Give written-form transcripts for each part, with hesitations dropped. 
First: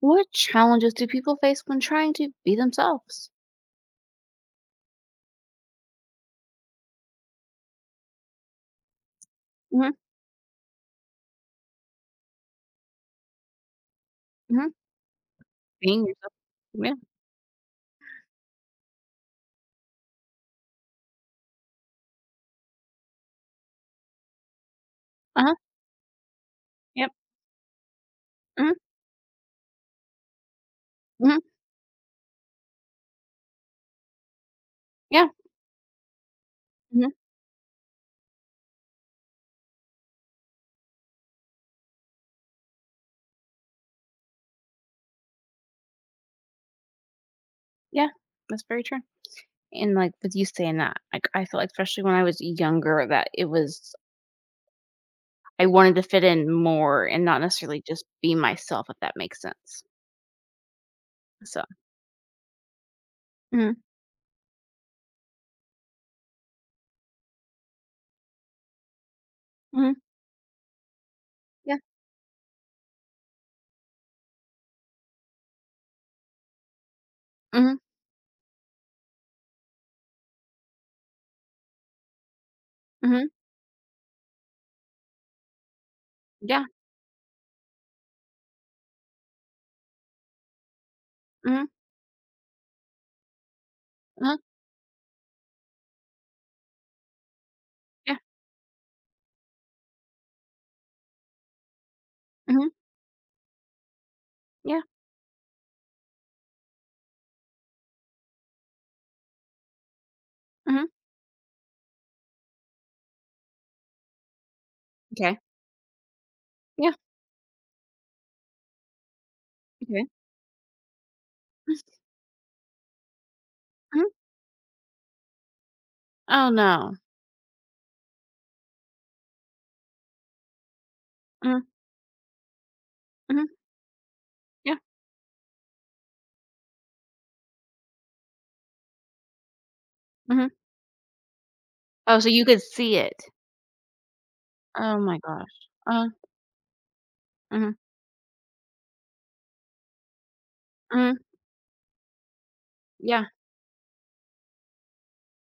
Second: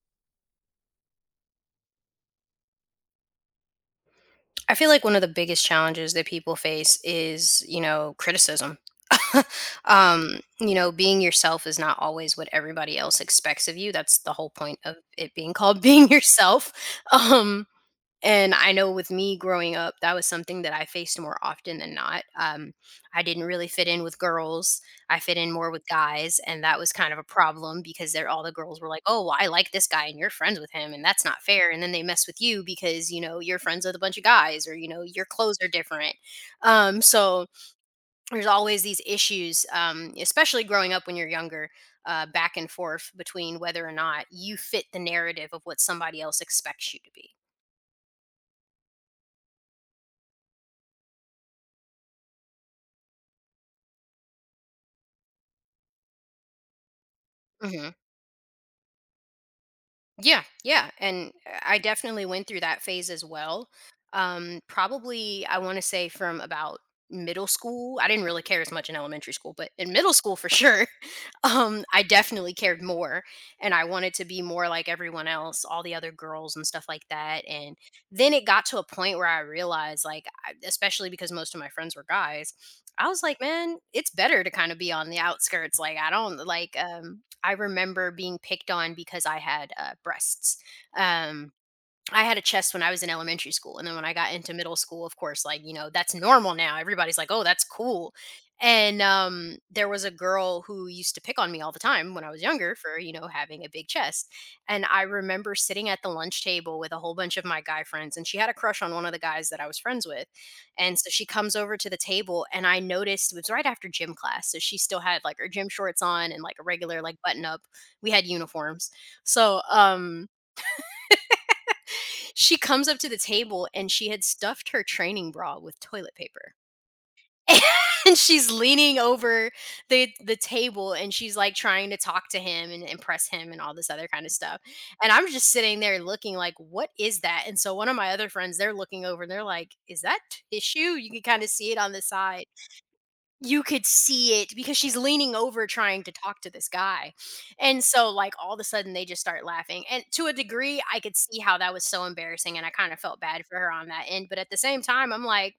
What challenges do people face when trying to be themselves? I feel like one of the biggest challenges that people face is, you know, criticism. Mhm, You know, being yourself is not always what everybody else expects of you. That's the whole mhm, point of it being called being being yourself. yourself. Yeah, Um, and I know with me growing up, that was something that I faced more often than not. I didn't really fit in with girls. I fit in uh-huh, more with guys, and that was yep, kind of a problem because the mhm, girls were like, "Oh, well, I like this guy, and you're friends with him, and that's mhm, not fair." And then they mess with you because you know you're friends with a bunch of guys, or you know your yeah, clothes are different. Um, mhm, so there's always these issues, especially growing up when you're younger. Back and forth between whether or not you fit the narrative of what somebody else expects you to be. yeah, that's very true, and, like, with you saying that, like, I feel like especially when I was younger that it was I wanted to fit in more and not necessarily Mhm. just be myself, if that makes sense, Yeah, yeah, and so I definitely went through that phase as well. mhm, Probably, I want to say from about middle school. I didn't really care as much in elementary school, but in mhm, middle school for sure, yeah, I definitely cared more, and I wanted to be more like everyone else, all the other girls and stuff like that. And mhm, then it got to a point where I realized, like, especially because most of my friends were guys. I was mhm, like, man, it's better to kind of be on the outskirts. Like, I don't yeah, like, I remember being picked on because I had breasts. Um, mhm, I had a chest when I was in elementary school, and then when I got uh-huh, into middle school, of course, like, you know, that's normal now, everybody's like, "Oh, that's cool," yeah, and, there was a girl who used to pick on me all the time when I was mhm, younger for, you know, having a big chest, yeah, and I remember sitting at the lunch table with a whole bunch of my guy friends, and she had a crush on one of the guys that I was friends with, mhm, and so she comes over to the table, and I noticed it was right after gym class, so she still had, like, okay, her gym shorts on and, like, a yeah, regular, like, button-up. We had uniforms, so, okay, mhm, she comes up to the table and mhm, she had stuffed her training bra with toilet oh, paper. no, And she's leaning over the table and she's like mhm, trying to talk to him and impress mhm, him and all this other kind of stuff. yeah, And I'm just sitting there looking like, what is that? And so one of my other friends, they're looking over and they're like, is that mhm. tissue? You can kind of see it on the Oh, so you side. could see it. You could see it because she's Oh my leaning gosh. over trying Uh-huh, to talk to this guy. mhm, And so, like, all of a sudden they just start laughing. And to a degree, I could mhm, see how that was so embarrassing and I kind of felt yeah, bad for her on that end, but at the same time, I'm like,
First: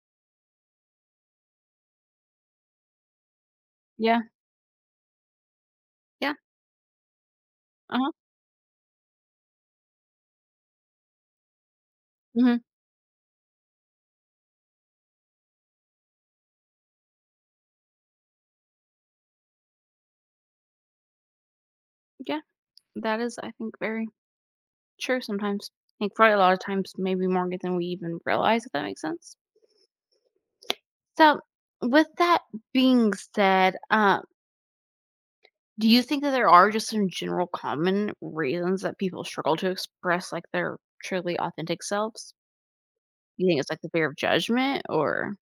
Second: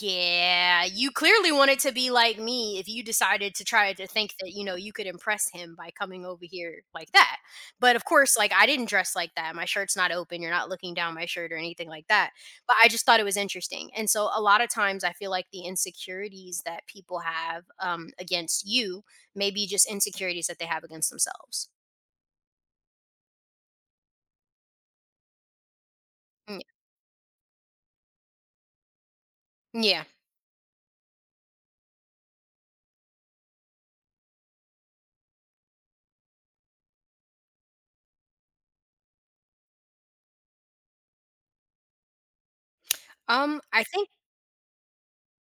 yeah, you clearly wanted to be like me if you decided to try to yeah, think that, you know, you could impress him by coming yeah, over here like that. But of uh-huh, course, like I didn't dress like that. My shirt's not open. You're not looking down my shirt or anything like that. mhm, But I just thought it was interesting. And so a lot of times I feel like the insecurities that people have against you may be just insecurities that they have against themselves. yeah, that is, I think, very true sometimes. I think probably a lot Mm, of times, maybe more than we even realize, if that makes sense. yeah. So, with that being said, do you think that there are just some general common reasons that people struggle to express, like, their truly authentic selves? You Um think it's, like, I the think fear of judgment or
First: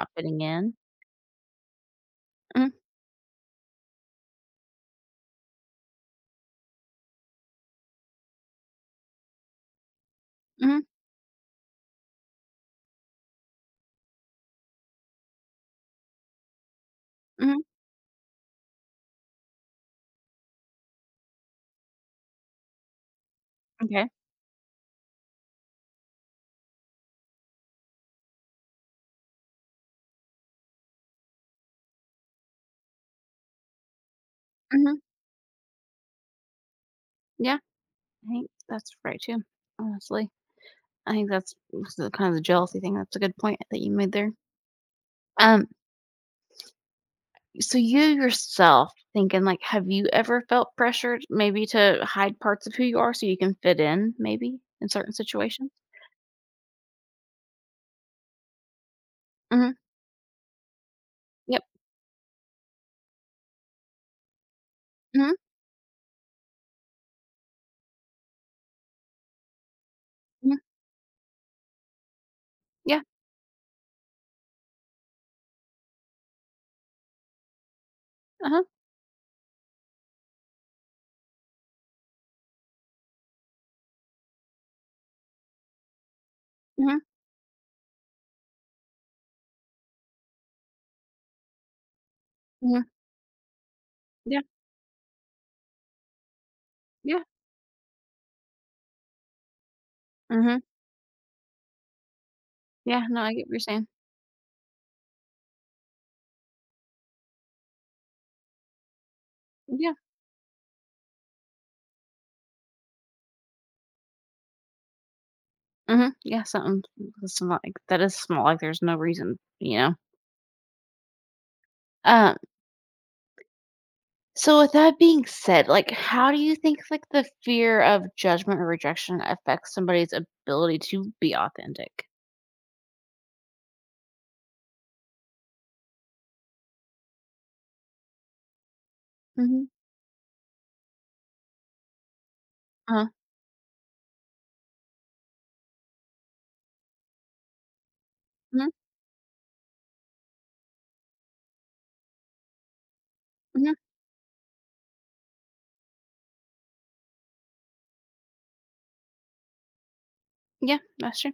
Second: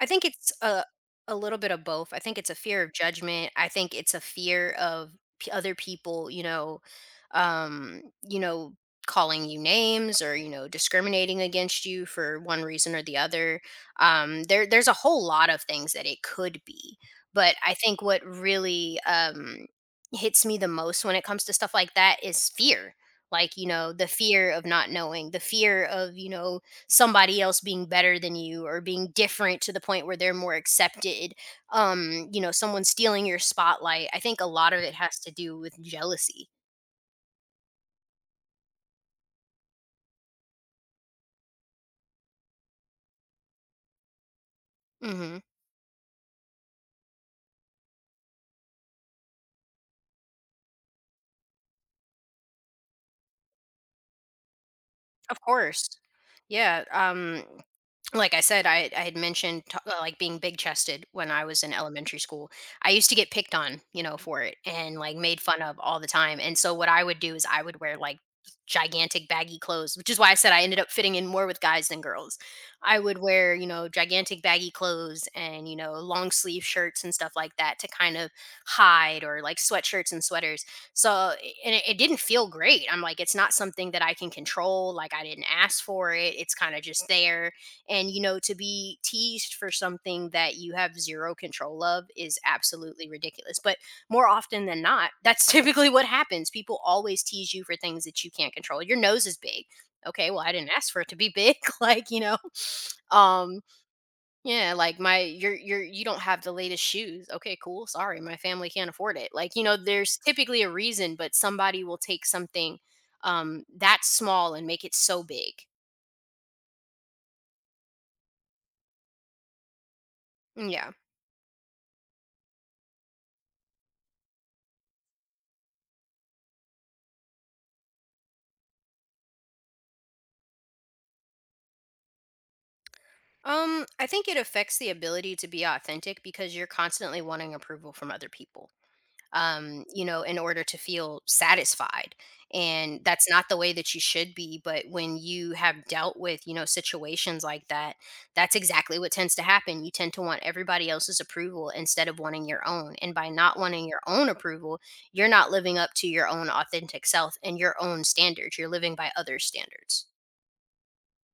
I think fitting it's in? a little bit of both. I think it's a Mhm, fear of judgment. I think it's a fear of other people, you know, calling you names or you know, mhm, discriminating against you for one reason or the other. There's a whole lot of things that it could be, but mhm, I think what really hits me the most when it comes to stuff like that is fear. Like you know, the okay, fear of not knowing, the fear of you know somebody else being better than you or being different to the point where they're more accepted, you know, someone stealing your spotlight. I think a lot of it mhm, has to do with jealousy. yeah. I think that's right too, honestly. I think that's the kind of the jealousy thing. That's a good point that you made there. Hmm. Um, so you yourself thinking like, have you ever felt pressured maybe to hide parts of who you are so you can fit in, maybe in certain Of situations? course, yeah, like I said, I had mentioned Mm-hmm. t like being big chested when I was Yep. in elementary school. I used to get picked on, you know, for it and like Mm-hmm. made fun of all the time. And so what I would do is I would wear like gigantic baggy clothes, which is why I said Hmm. I ended up fitting in more with guys than girls. I Yeah. would wear, you know, gigantic baggy clothes and, you know, long sleeve shirts and stuff like that to kind of Uh-huh. hide, or like sweatshirts and sweaters. So, i- and it didn't feel great. I'm like, it's not something that I can control. Like, I didn't ask for it. It's kind of Mm-hmm. just there, and you know, to be teased for something that you have zero control of is Hmm. absolutely ridiculous, but more Yeah. often than not, that's typically what happens. People Yeah. always tease you for things that you can't control. Your nose is big. Okay, well, I Mm-hmm. didn't ask for it to be big, like, you know, Yeah. No, I get what you're um saying. yeah, like my you're you don't have the latest shoes. Okay, cool, sorry, my family can't afford it, like, you know, Yeah. there's typically a reason, but somebody will take something, that small, and make it so big. Mm-hmm. Yeah. Something that's not like that is small. Like there's no reason, Mm, yeah. So with that being said, like how do you think like the fear of judgment or rejection affects somebody's ability to be authentic? I think it affects the ability to be authentic because you're constantly wanting approval from other people. Mhm. You know, in order to feel satisfied. And Uh-huh. that's not the way that you should be, but when you have dealt with, you know, situations like that, that's Mhm. exactly what tends to happen. You tend to want everybody else's approval instead of wanting your own. And by not Mhm. wanting your own approval, you're not living up to your own authentic self and your own standards. You're living by other standards. Yeah, that's true.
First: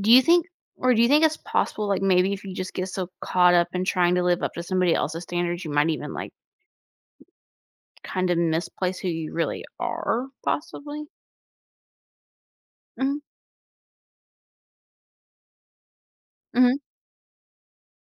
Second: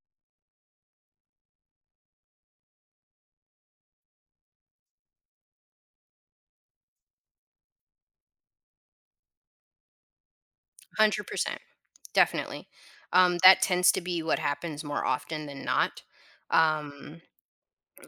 Do you think or do you think it's possible like maybe if you just get so caught up in trying to live up to somebody else's standards, you might even like kind of misplace who you really are possibly? 100%. Definitely. Mhm. That tends to be what happens more often than not. Mhm. Um,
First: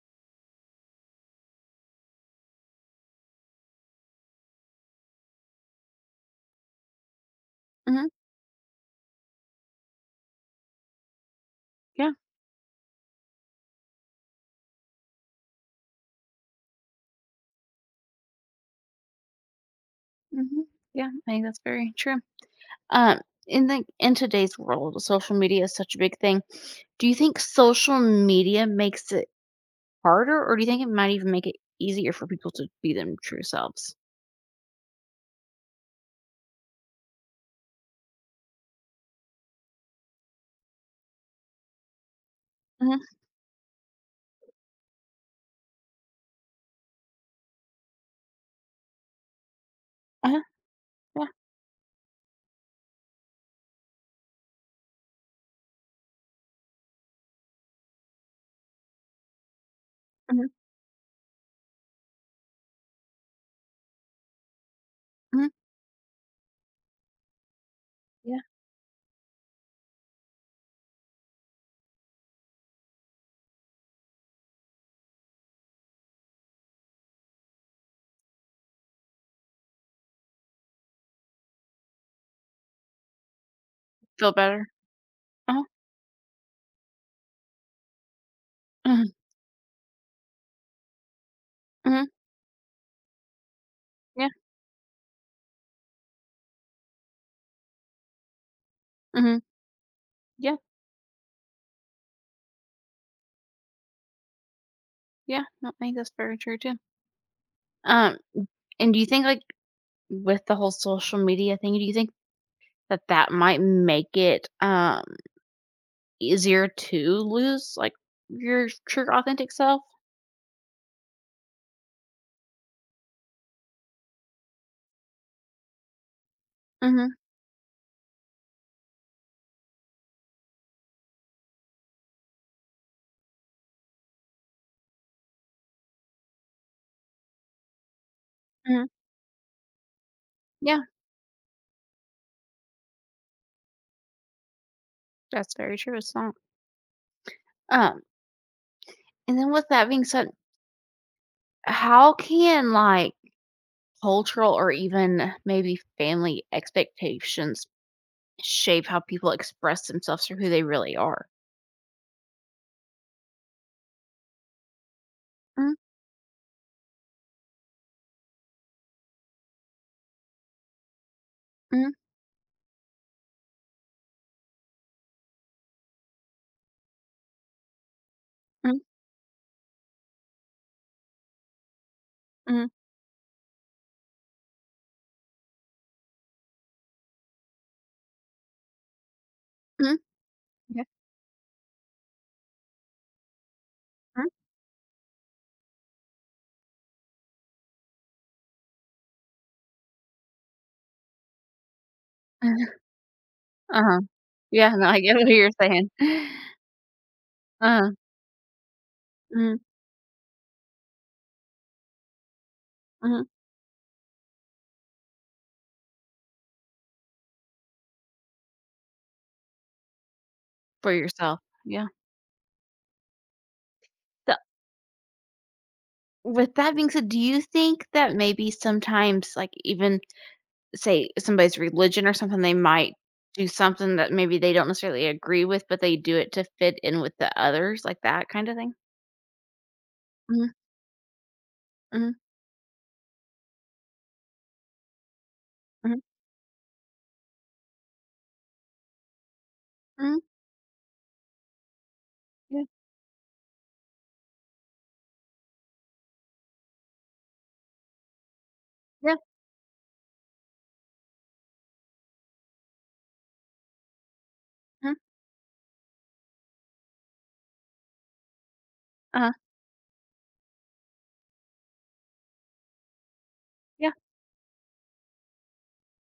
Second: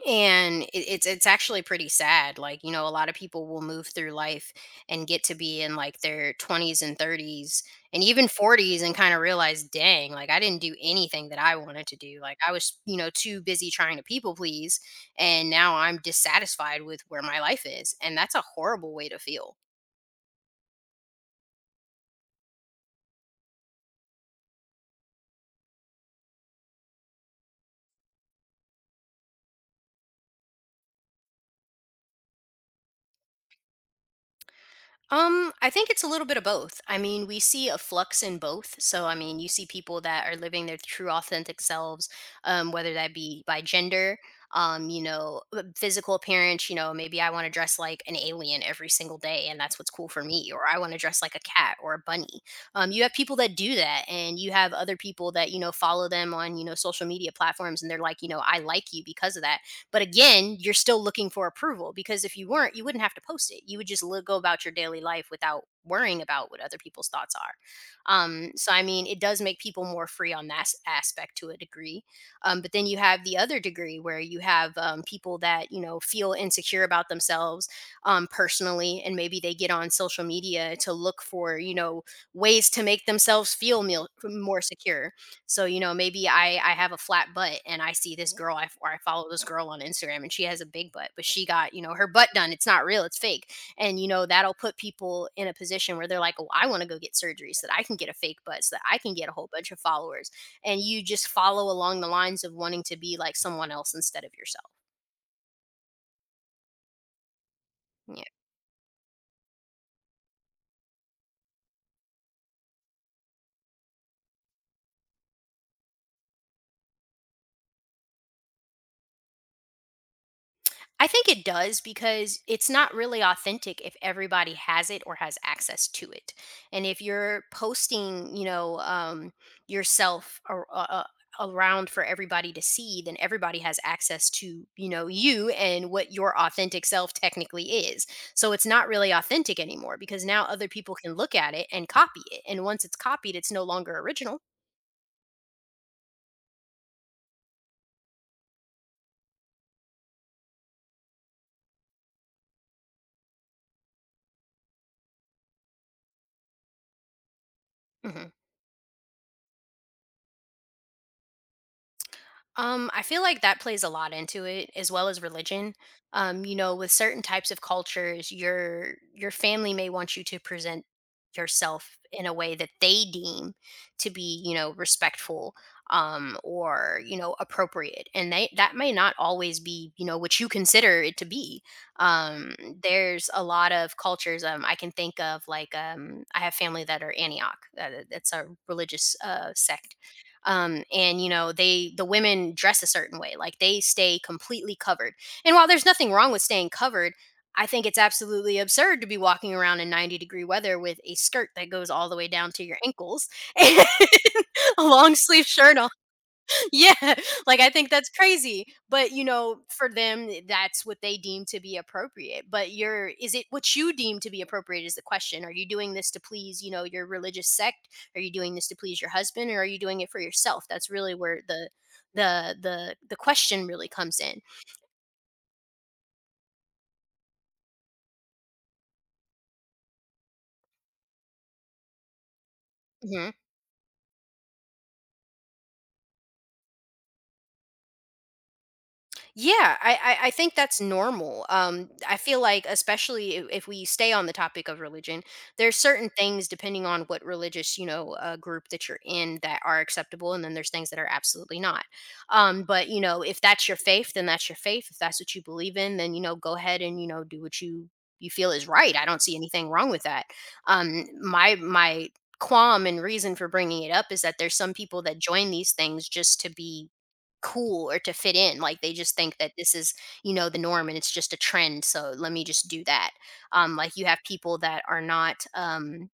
and it's actually pretty sad. Like, you know, a lot of people will move through life and get to be in like their 20s and 30s and Mhm. even 40s and kind of realize, dang, like I didn't do anything that I wanted to Yeah. do. Like I was, you know, too busy trying to people please, and now I'm dissatisfied with where my life is. And that's a horrible way to feel. Mhm. Yeah, I think that's very true. Um, in today's world, social media is such a big thing. Do you think social media makes it harder, or do you think it might even make it easier for people to be them true selves? I think it's a little bit of both. I mean, we see a flux in both. So, I mean, you see people that are living their true authentic selves, whether Mhm, that be by gender, you know, physical appearance, you know, maybe I want to dress like an alien every single day and that's what's cool for uh-huh, me, or I want to dress yeah, like a cat or a bunny. You have people that do that and you have other people that, you know, follow them on, you know, social media platforms and they're like, you know, I like you because of that, but mhm, again, you're still looking for approval because if you weren't, you wouldn't have to post it. You would just go about your daily life mhm, without worrying about what other people's thoughts are. yeah. So, I mean, it does make people more free on that aspect to a degree. But then you have the other degree where you have people that, you know, feel insecure about themselves, personally, and maybe they get on social media to look for, you know, ways to make themselves feel Feel more better. secure. Uh-huh, So, you know, maybe I have a flat butt and I see this girl I f- or I mhm, follow this girl on Instagram and she has a big butt, but she got, you know, her mhm, butt done. It's not real, it's fake. And you know, yeah, that'll put people in a position where they're like, "Oh, I want to go get surgery so that I can get a fake butt, so that I can get a mhm, whole bunch of followers." yeah, And you just follow along the lines of wanting to be like someone else instead of yourself. yeah, no, I think that's very true too. Um, and do you think, like, with the whole social media thing, do you think that might make it, easier to lose, like, your true authentic self? I think it does because it's not really authentic if everybody has it or has access to it. And if Mhm, you're posting, you know, yourself around for everybody to see, then everybody has access to, you know, you and what your authentic self technically is. So it's not mhm, really authentic anymore because now other yeah, people can look at it and copy it. And once it's copied, it's no longer original. that's very true, it's not. Um, and then with that being said, how can like cultural or even maybe family expectations Mhm. shape how people express themselves or who they really are? I feel like that plays a lot into it, as well as religion. Mm, You know, with certain types of cultures, your family may want you to present mm, yourself in a way that they deem to be, you know, respectful or, you know, appropriate. And they that mm, may not always be, you know, what you consider it to be. Um, mm, there's a lot of cultures I can think of like I have family that are Antioch. That's a religious sect, mm, yeah, and you know the women dress a certain way, like they stay mm. completely covered. And while there's nothing wrong with staying covered, I think it's absolutely absurd to be walking around in 90-degree weather with a skirt that goes all the way down to your ankles and Uh-huh. Yeah, a no, I long get what sleeve you're shirt on. saying. Yeah, like I think Uh-huh. that's crazy. But you Mm, know, for them, that's what they deem to be appropriate. But mhm. is it what you deem to be appropriate is the question. Are you doing this to please, you know, your religious sect? Are you doing this to please your husband, or are you doing it for yourself? That's For really yourself. where the Yeah. the question really comes So in. with that being said, do you think that maybe sometimes like even say somebody's religion or something, they might do something that maybe they don't necessarily agree with, but they do it to fit in with the others, like that kind of thing? Yeah, I Mhm, think that's normal. Mhm, I feel like, especially if we stay on the topic of religion, there's mhm, certain things depending on what religious you know group that you're in that are mhm, acceptable, and then there's things that are absolutely not. Yeah, But you know, if that's your faith, then that's your faith. If that's what you believe in, then you know, go ahead and you know do what you feel is right. I yeah, don't see anything wrong with that. My qualm and reason for bringing it up is that there's some mhm, people that join these things just to be cool or to fit in. Like they just uh-huh, think that this is, you know, the norm and it's just a trend. So let me just do that. Yeah, Like you have people that are not um,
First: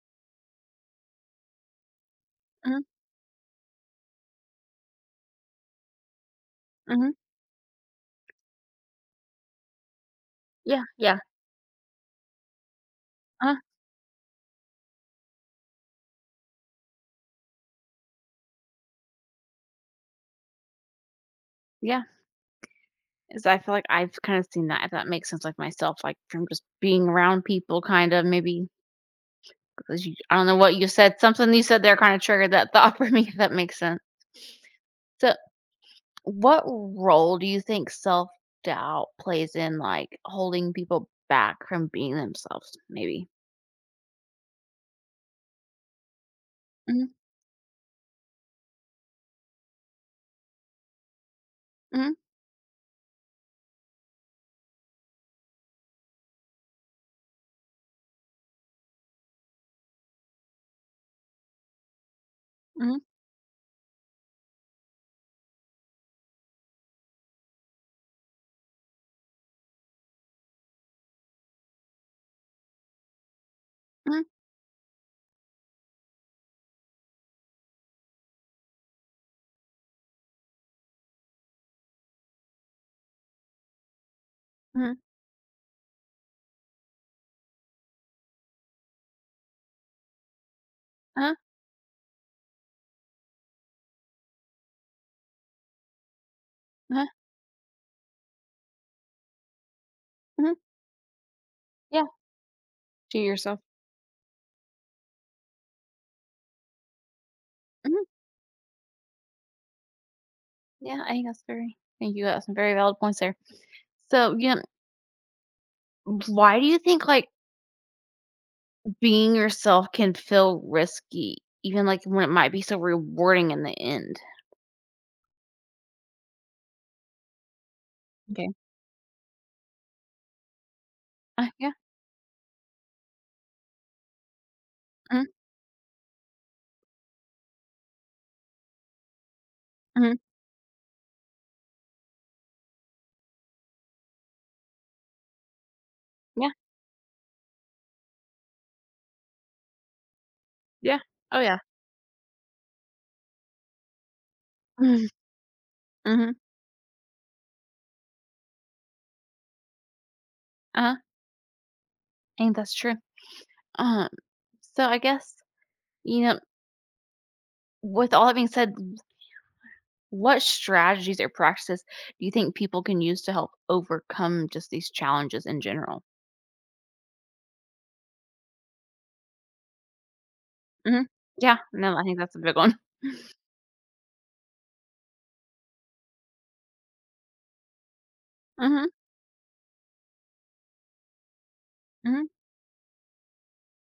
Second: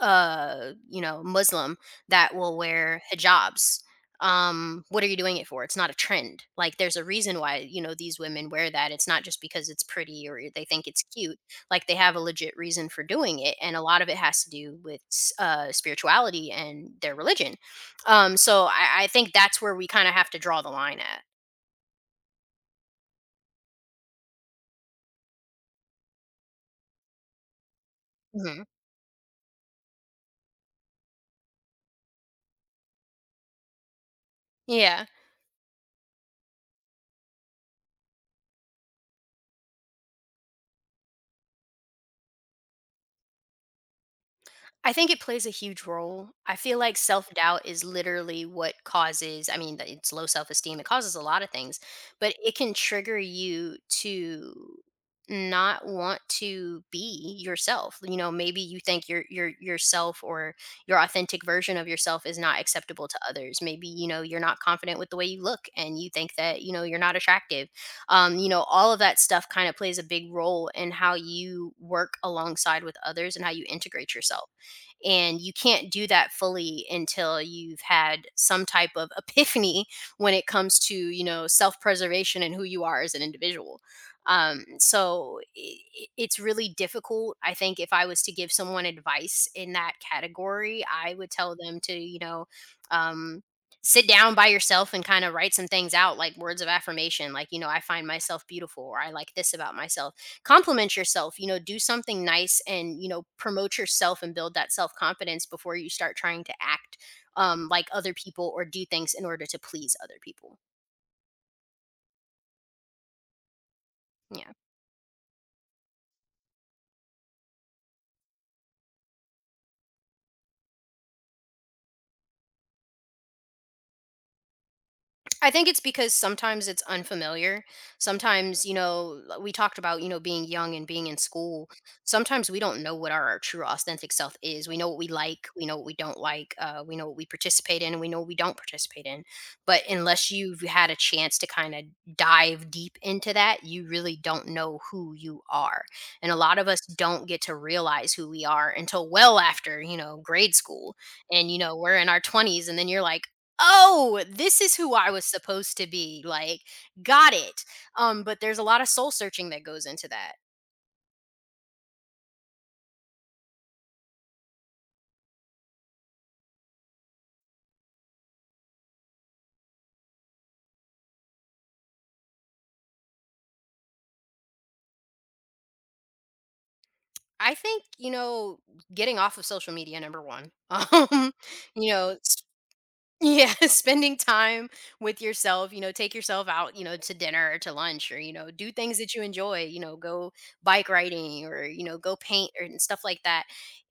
uh, you know, Muslim that will mhm, wear hijabs. What are you doing it for? It's not a trend. Like there's a mhm, reason why, you know, these women wear that. It's not just because it's pretty or they yeah, think it's yeah, cute. Like they have a legit reason for doing it. uh-huh, And a lot of it has to do with spirituality and their religion. So I think that's where we kind of have to draw the line at. yeah, yeah. 'Cause I feel like I've kinda seen that, if that makes sense, like, myself, like, from just being around people kind of Mhm. maybe because you I don't know what you said, something you said there kinda triggered that thought for me, if that makes sense. Yeah. So what role do you think self-doubt plays in, like, holding people back from being themselves, maybe? I think it plays a huge role. I feel like Mhm, self doubt is literally what causes, I mean, that it's low self esteem. It causes a lot of things, mhm, but it can trigger you to not want to be yourself. You know, maybe you think your yourself or your authentic version of yourself is not mhm, acceptable to others. Maybe, you know, you're not confident with the way you look and you think that, you know, you're not attractive. You know, all of that stuff kind of plays a big role in how you work alongside with others and how you integrate mhm, yourself. And you can't do that fully until you've had some type of epiphany when it comes to, you know, self preservation and who you are as an individual. Um, mhm, so i it's really difficult. I think if I was to give someone advice in that category, I would uh-huh, tell them to, you know, um, sit down by yourself and kind of write some things out, like words of uh-huh, affirmation, like you know, I find myself beautiful, or I like this about myself. mhm, Compliment yourself, you know, do yeah, something nice, and you to know, yourself. promote yourself and build that self-confidence before you start trying to act like Mhm, other people or do things in order to please other people. yeah, I think that's very I think you got some very valid points there. So, Yeah, yeah, why do you think, like, being yourself can feel risky even, like, when it might be so rewarding in the end? I think it's because sometimes it's unfamiliar. Okay. Sometimes, you know, we talked about, you know, being young and being in school. Yeah, Sometimes we don't know what our true authentic self is. We know what we mhm, like, we know what we don't like, we know what we participate in, and we know what we don't participate in. But mhm, unless you've had a chance to kind of dive deep into that, you really don't know who you are. And a yeah, lot of us don't get to realize who we are until well after, you know, grade school, yeah, oh, and you yeah. know we're in our 20s. And then you're like, "Oh, this is who Mhm, I was supposed to be," mhm, like, "Got it." But there's a lot of soul searching that goes into that. uh-huh, I think that's true. Uh-huh. So I guess, you know, with all that being said, what strategies or practices do you think people can use to help overcome just these challenges in general? I think, you know, getting off of social media, number 1. Hmm. Um, Yeah, you no, I know, think that's a big one. Yeah, spending time with yourself, you know, take yourself out, you know, to dinner or to lunch, or, you know, do Hmm. things that you enjoy, you know, go bike riding, or, you know, go Hmm. paint or and stuff like that.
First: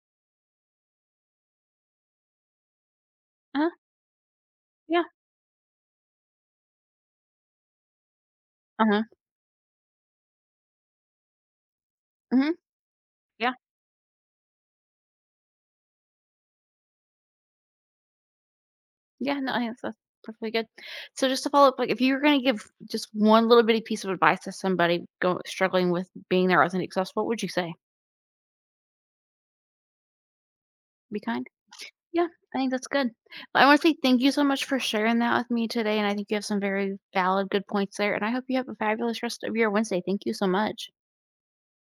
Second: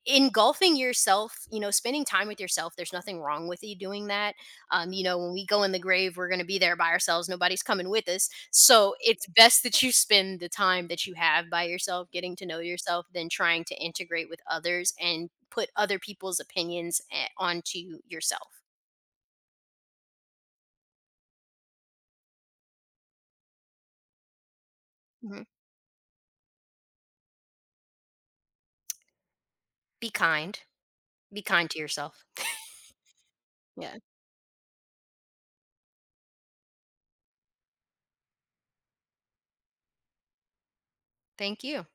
Engulfing yourself, you know, spending time with yourself, there's nothing wrong with Uh-huh. you doing that. You Yeah. know, when we go in the grave, we're going to be there by ourselves. Nobody's coming with us. So Uh-huh. it's best that you spend the time that you have by yourself, getting to Hmm. know yourself, than Yeah. trying to integrate with others and put other people's opinions onto yourself. Yeah. No, I think that's perfectly good. So just to follow up, like if you were going to give just one little bitty piece of advice to somebody go, Mm-hmm. struggling with being their authentic self, what would you say? Be kind. Be Be kind. kind to yourself. Yeah, I think that's good. Well, I want to say Yeah. thank you so much for sharing that with me today, and I think you have some very valid, good points there. And I hope you have a fabulous rest of your Wednesday. Thank you so much. Thank you.